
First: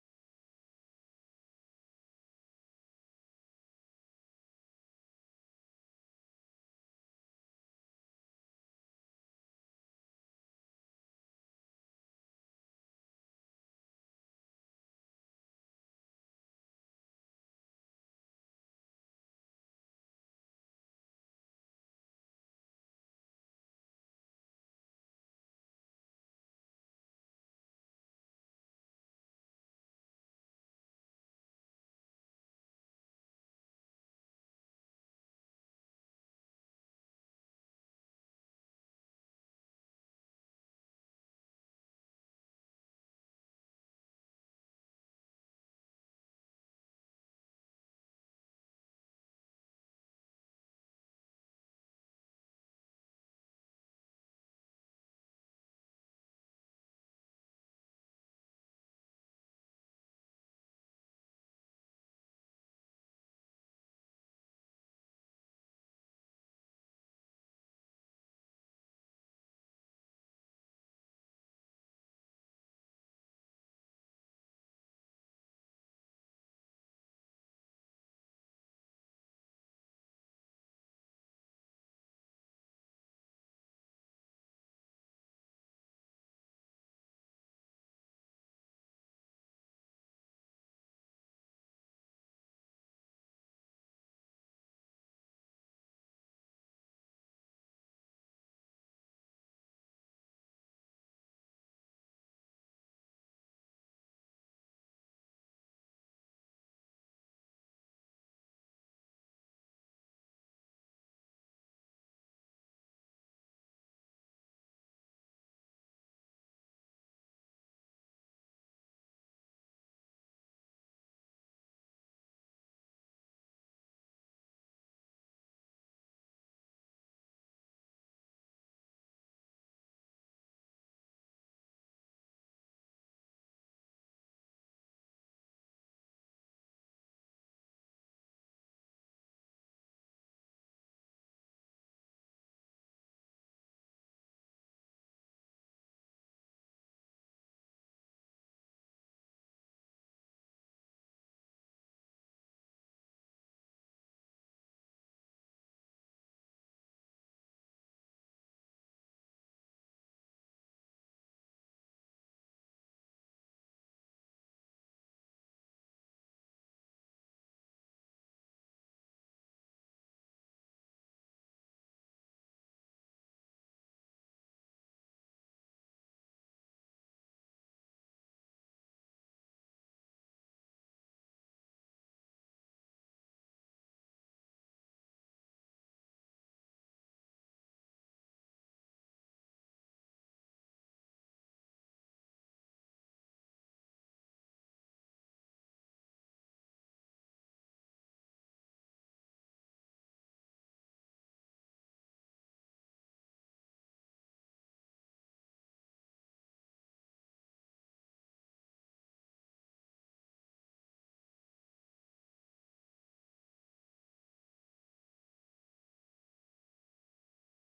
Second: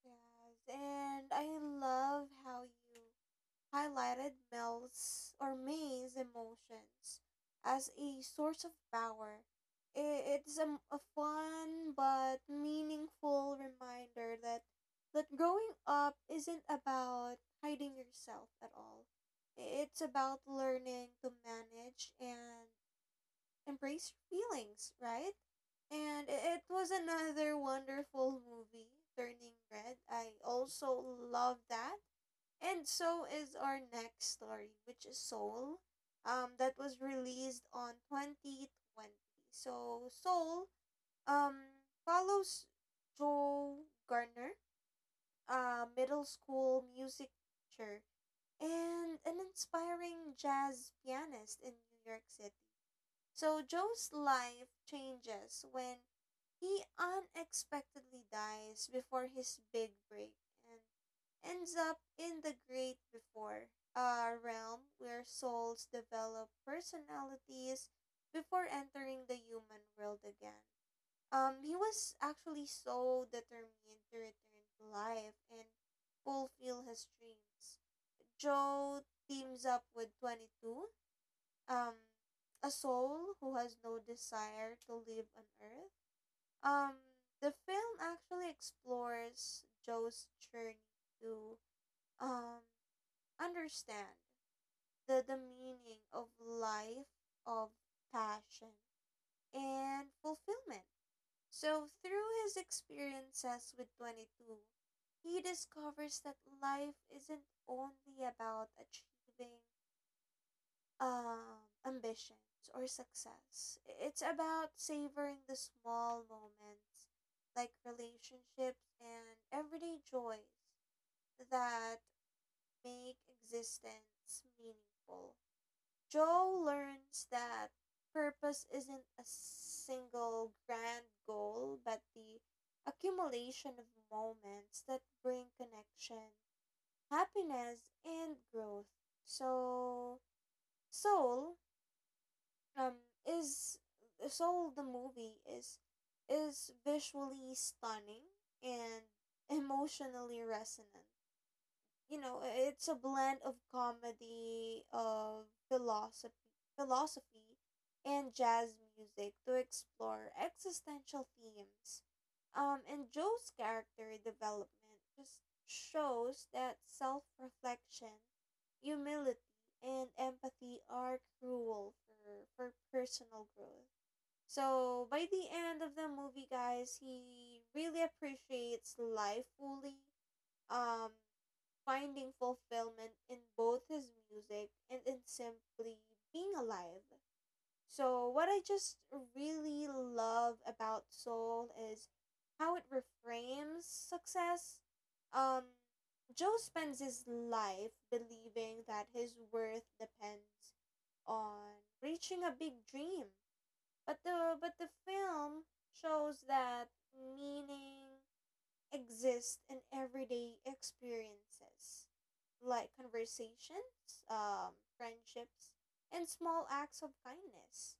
Yes, and I love how you highlighted Mel's or May's emotions as a source of power. It's a, a fun but meaningful reminder that growing up isn't about hiding yourself at all. It's about learning to manage and embrace your feelings, right? And it was another wonderful movie, Turning Red. I also love that, and so is our next story, which is Soul, that was released on 2020. So Soul, um, follows Joe Garner, a middle school music teacher and an inspiring jazz pianist in New York City. So Joe's life changes when he unexpectedly dies before his big break and ends up in the great before, a realm where souls develop personalities before entering the human world again. He was actually so determined to return to life and fulfill his dreams. Joe teams up with 22, um, a soul who has no desire to live on Earth. um, the film actually explores Joe's journey to um understand the meaning of life, of passion, and fulfillment. So through his experiences with 22, he discovers that life isn't only about achieving ambitions or success. It's about savoring the small moments, like relationships and everyday joys that make existence meaningful. Joe learns that purpose isn't a single grand goal, but the accumulation of moments that bring connection, happiness, and growth. So, soul um is so the movie is visually stunning and emotionally resonant. you know it's a blend of comedy, of philosophy, and jazz music to explore existential themes. And Joe's character development just shows that self-reflection, humility, and empathy are cruel for personal growth. So by the end of the movie guys, he really appreciates life fully, um finding fulfillment in both his music and in simply being alive. So, what I just really love about Soul is how it reframes success. Um, Joe spends his life believing that his worth depends on reaching a big dream. But the film shows that meaning exists in everyday experiences like conversations, friendships, and small acts of kindness.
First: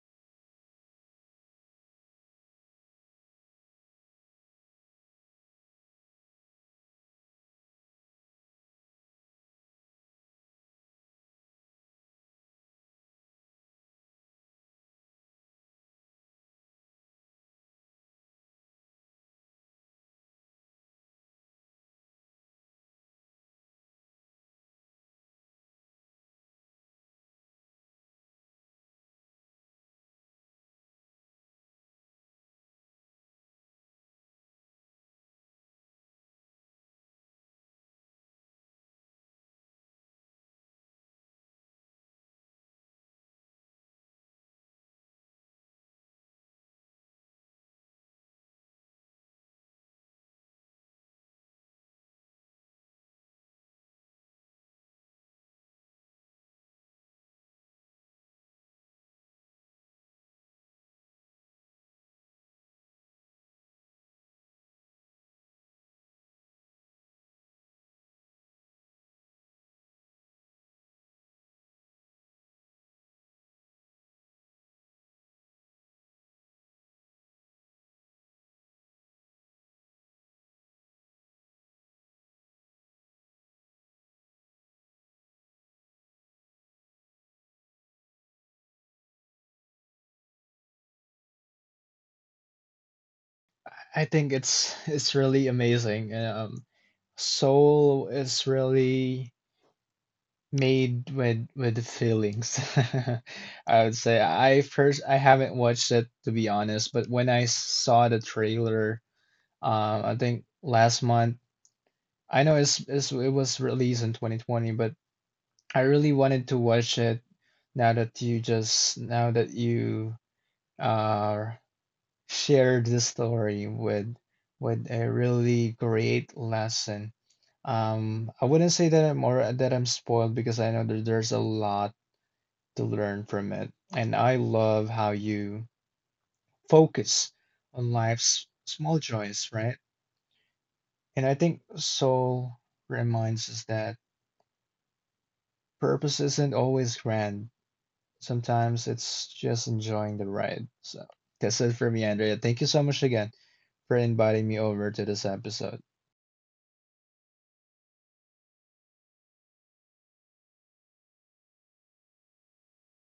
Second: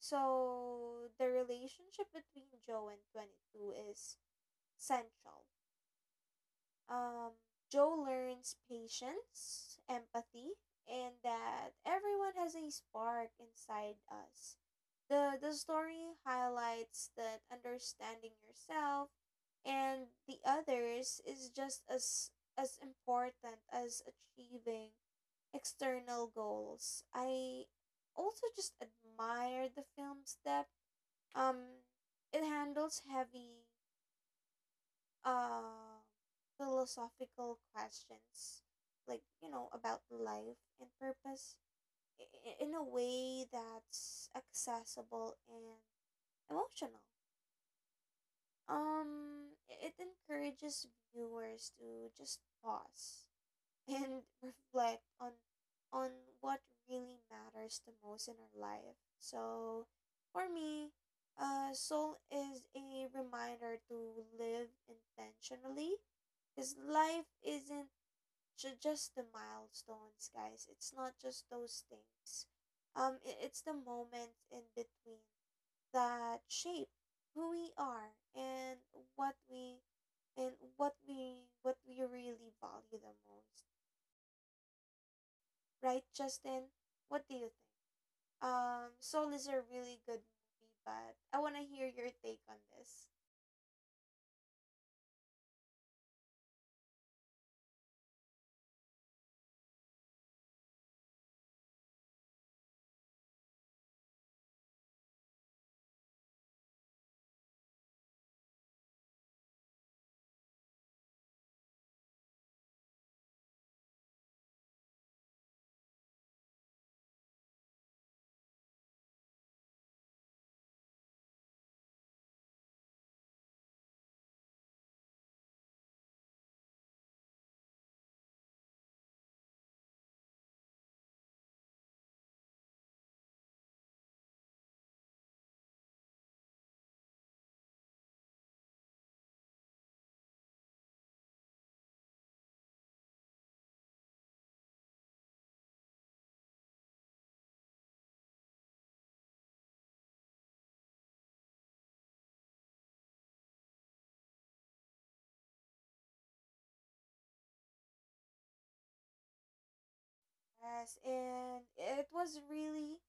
So the relationship between Joe and 22 is central. Um, Joe learns patience, empathy, and that everyone has a spark inside us. The story highlights that understanding yourself and the others is just as important as achieving external goals. I also just admire the film's depth. Um, it handles heavy uh, philosophical questions, like, you know, about life and purpose in a way that's accessible and emotional. It encourages viewers to just pause and reflect on on what really matters the most in our life. So for me, Soul is a reminder to live intentionally, because life isn't just the milestones, guys. It's not just those things. I it's the moments in between that shape who we are and what we what we really value the most, right, Justin? What do you think? Soul is a really good movie, but I want to hear your take on this. I think it's really amazing. Soul is really made with feelings. I would say I haven't watched it to be honest, but when I saw the trailer, I think last month. I know it's it was released in 2020, but I really wanted to watch it now that you uh, shared this story with a really great lesson. I wouldn't say that I'm or that I'm spoiled because I know that there's a lot to learn from it, and I love how you focus on life's small joys, right? And I think Soul reminds us that purpose isn't always grand. Sometimes it's just enjoying the ride. So that's it for me, Andrea. Thank you so much again for inviting me over to this episode. Yes, and it was really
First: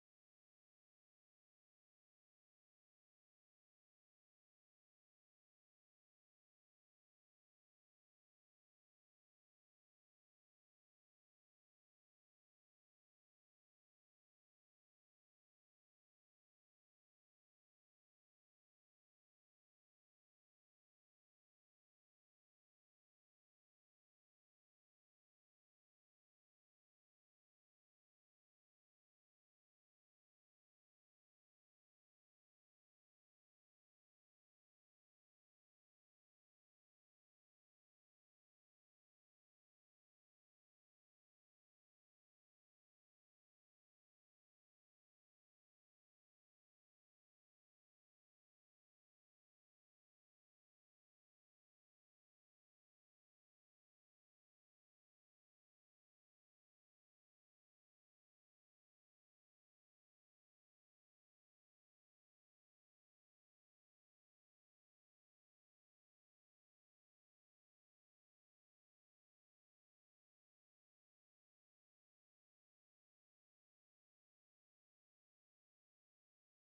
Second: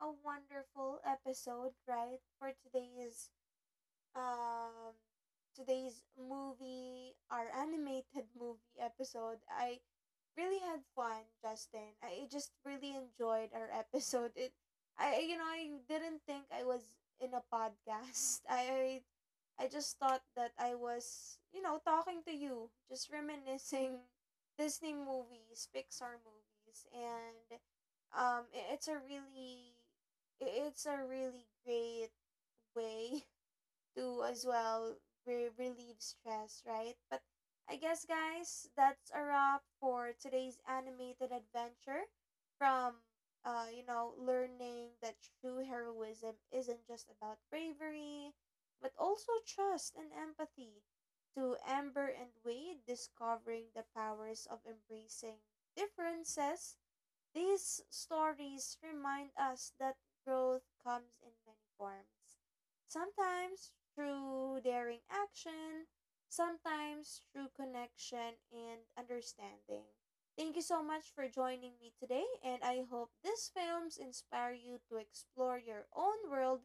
a wonderful episode, right, for um today's movie, our animated movie episode. I really had fun, Justin. I just really enjoyed our episode. I, you know, I didn't think I was in a podcast. I just thought that I was, you know, talking to you, just reminiscing Disney movies, Pixar movies, and it's a really it's a really great way to as well relieve stress, right? But I guess, guys, that's a wrap for today's animated adventure. From, you know, learning that true heroism isn't just about bravery, but also trust and empathy, to Amber and Wade discovering the powers of embracing differences, these stories remind us that growth comes in many forms. Sometimes through daring action, sometimes through connection and understanding. Thank you so much for joining me today, and I hope these films inspire you to explore your own world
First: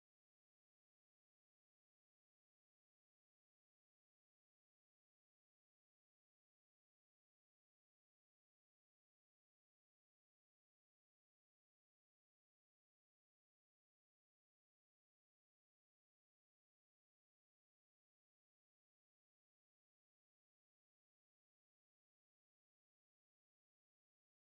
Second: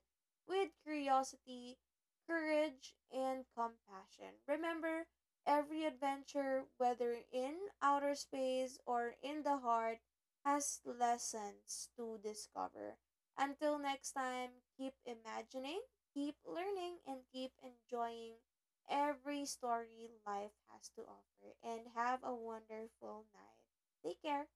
with curiosity, courage, and compassion. Remember, every adventure, whether in outer space or in the heart, has lessons to discover. Until next time, keep imagining, keep learning, and keep enjoying every story life has to offer. And have a wonderful night. Take care.